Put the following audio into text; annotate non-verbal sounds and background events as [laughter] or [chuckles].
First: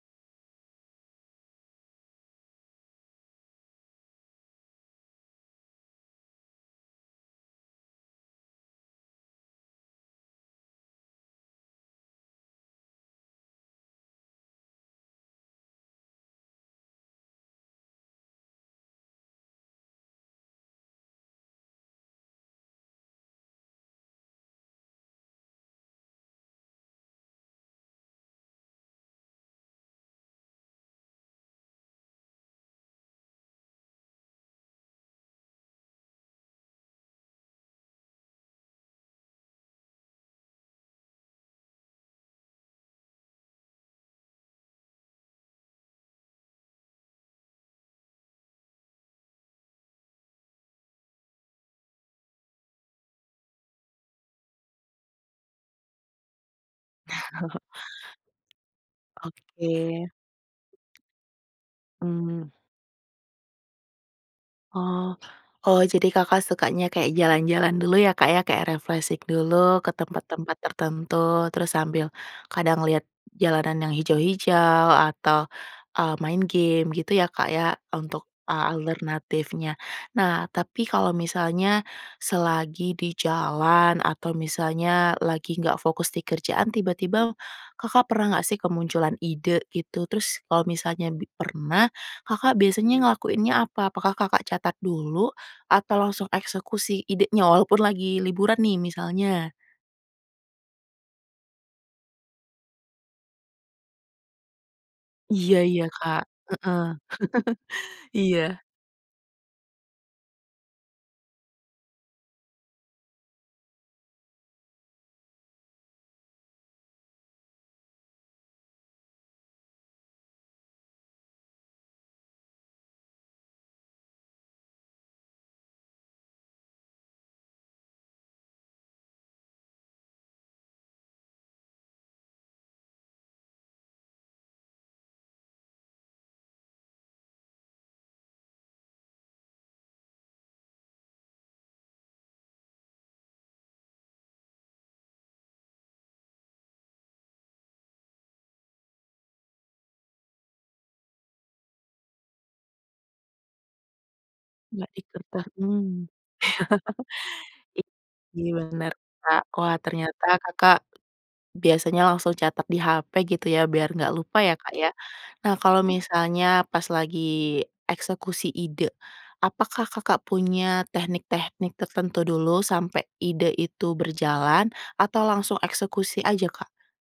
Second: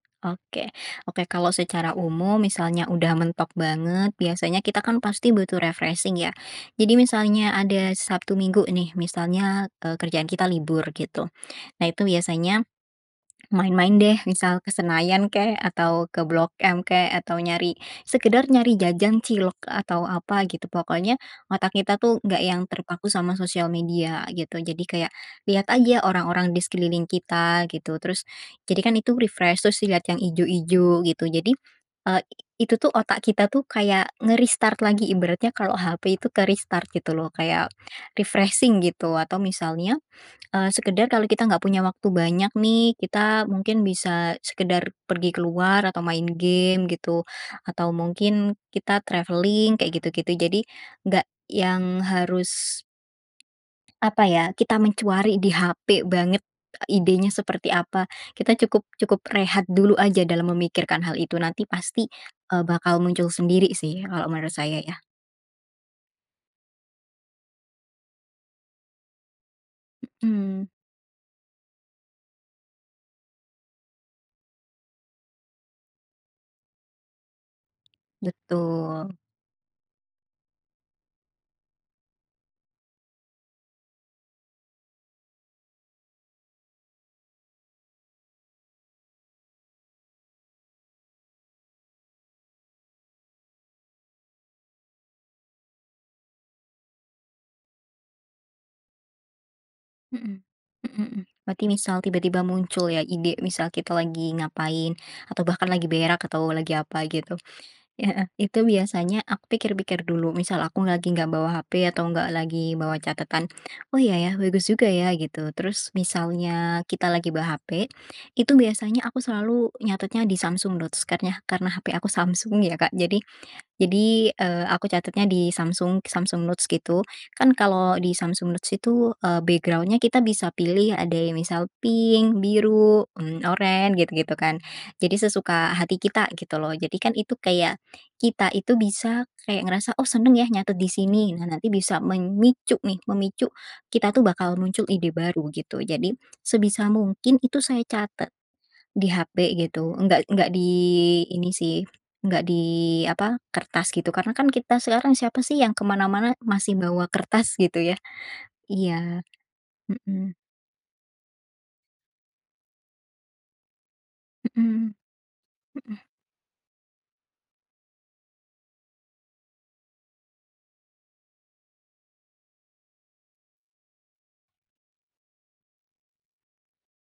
Oke. Oke, kalau secara umum, misalnya udah mentok banget, biasanya kita, kan, pasti butuh refreshing, ya. Jadi misalnya ada Sabtu Minggu, nih, misalnya, eee, kerjaan kita libur, gitu. Nah, itu biasanya, main-main, deh, misal ke Senayan, kek, atau ke Blok M, kek, atau nyari sekedar nyari jajan cilok atau apa, gitu. Pokoknya otak kita, tuh, nggak yang terpaku sama sosial media, gitu. Jadi, kayak, liat aja orang-orang di sekeliling kita, gitu. Terus jadi, kan, itu refresh. Terus lihat yang ijo-ijo, gitu. Jadi, eee, itu, tuh, otak kita, tuh, kayak nge-restart lagi, ibaratnya kalau hape itu ke-restart, gitu, loh. Kayak refreshing, gitu. Atau, misalnya, eee, sekedar kalau kita nggak punya waktu banyak, nih. Kita mungkin bisa sekedar pergi keluar atau main game, gitu. Atau mungkin kita traveling, kayak gitu-gitu. Jadi, nggak yang harus, apa ya, kita mencari di hape banget, idenya seperti apa. Kita cukup [chuckles] cukup rehat dulu Oke. aja, dalam memikirkan hal itu. Nanti pasti, Mmm. eee, bakal muncul sendiri, sih, kalau menurut saya, ya. Oh. Oh, jadi Kakak sukanya kayak jalan-jalan dulu, ya, Kak, ya. Kayak refreshing dulu ke tempat-tempat Mmm. tertentu, terus sambil kadang liat jalanan yang hijau-hijau, atau, eee, main game, gitu, ya, Kak, ya, untuk a Betul. alternatifnya. Nah, tapi kalau misalnya, selagi di jalan, atau misalnya lagi nggak fokus di kerjaan, tiba-tiba, Kakak pernah nggak, sih, kemunculan ide, itu? Terus, kalau misalnya bi pernah, Kakak biasanya ngelakuinnya apa? Apakah Kakak catat dulu, atau langsung eksekusi idenya, walaupun lagi liburan, nih, misalnya? Mmm. Mmm mmm. Berarti misal tiba-tiba muncul, ya, ide, misal kita lagi ngapain, atau Iya bahkan iya, lagi berak Kak. Heeh. atau lagi [laughs] apa, gitu. Heeh. Iya. Itu biasanya aku pikir-pikir dulu. Misal aku lagi nggak bawa hape atau nggak lagi bawa catatan, "Oh, iya, ya. Bagus juga, ya." Gitu. Terus, misalnya kita lagi bawa hape, itu biasanya aku selalu nyatetnya di Samsung Notes kan ya, karena HP aku Samsung, ya, Kak. Jadi, jadi, eee, aku catatnya di Samsung Samsung Notes gitu. Kan, kalau di Samsung Notes itu, eee, background-nya kita bisa pilih. Ada yang misal pink, biru, mmm, oren, gitu-gitu, kan. Jadi sesuka hati kita, gitu, loh. Jadi, kan, itu kayak, kita itu bisa kayak ngerasa, "Oh, senang ya, nyatet di sini." Nah, nanti bisa memicu nih, memicu kita, tuh, bakal muncul ide baru, gitu. Jadi, sebisa mungkin, itu saya catat di hape, gitu. Nggak nggak di ini, sih. Nggak di, apa, kertas gitu. Karena, kan, kita Nggak di sekarang siapa, kertas, sih, yang ke mmm. mana-mana masih bawa kertas, [chuckles] I gitu, ya. iya benar, Iya. Kak. Wah, ternyata Mmm. Kakak biasanya langsung catat di hape, gitu, ya, biar nggak lupa, ya, Kak, ya. Mhm. Nah, kalau Mhm. misalnya, pas lagi eksekusi ide, apakah Kakak punya teknik-teknik tertentu dulu, sampai ide itu berjalan, atau langsung eksekusi aja, Kak?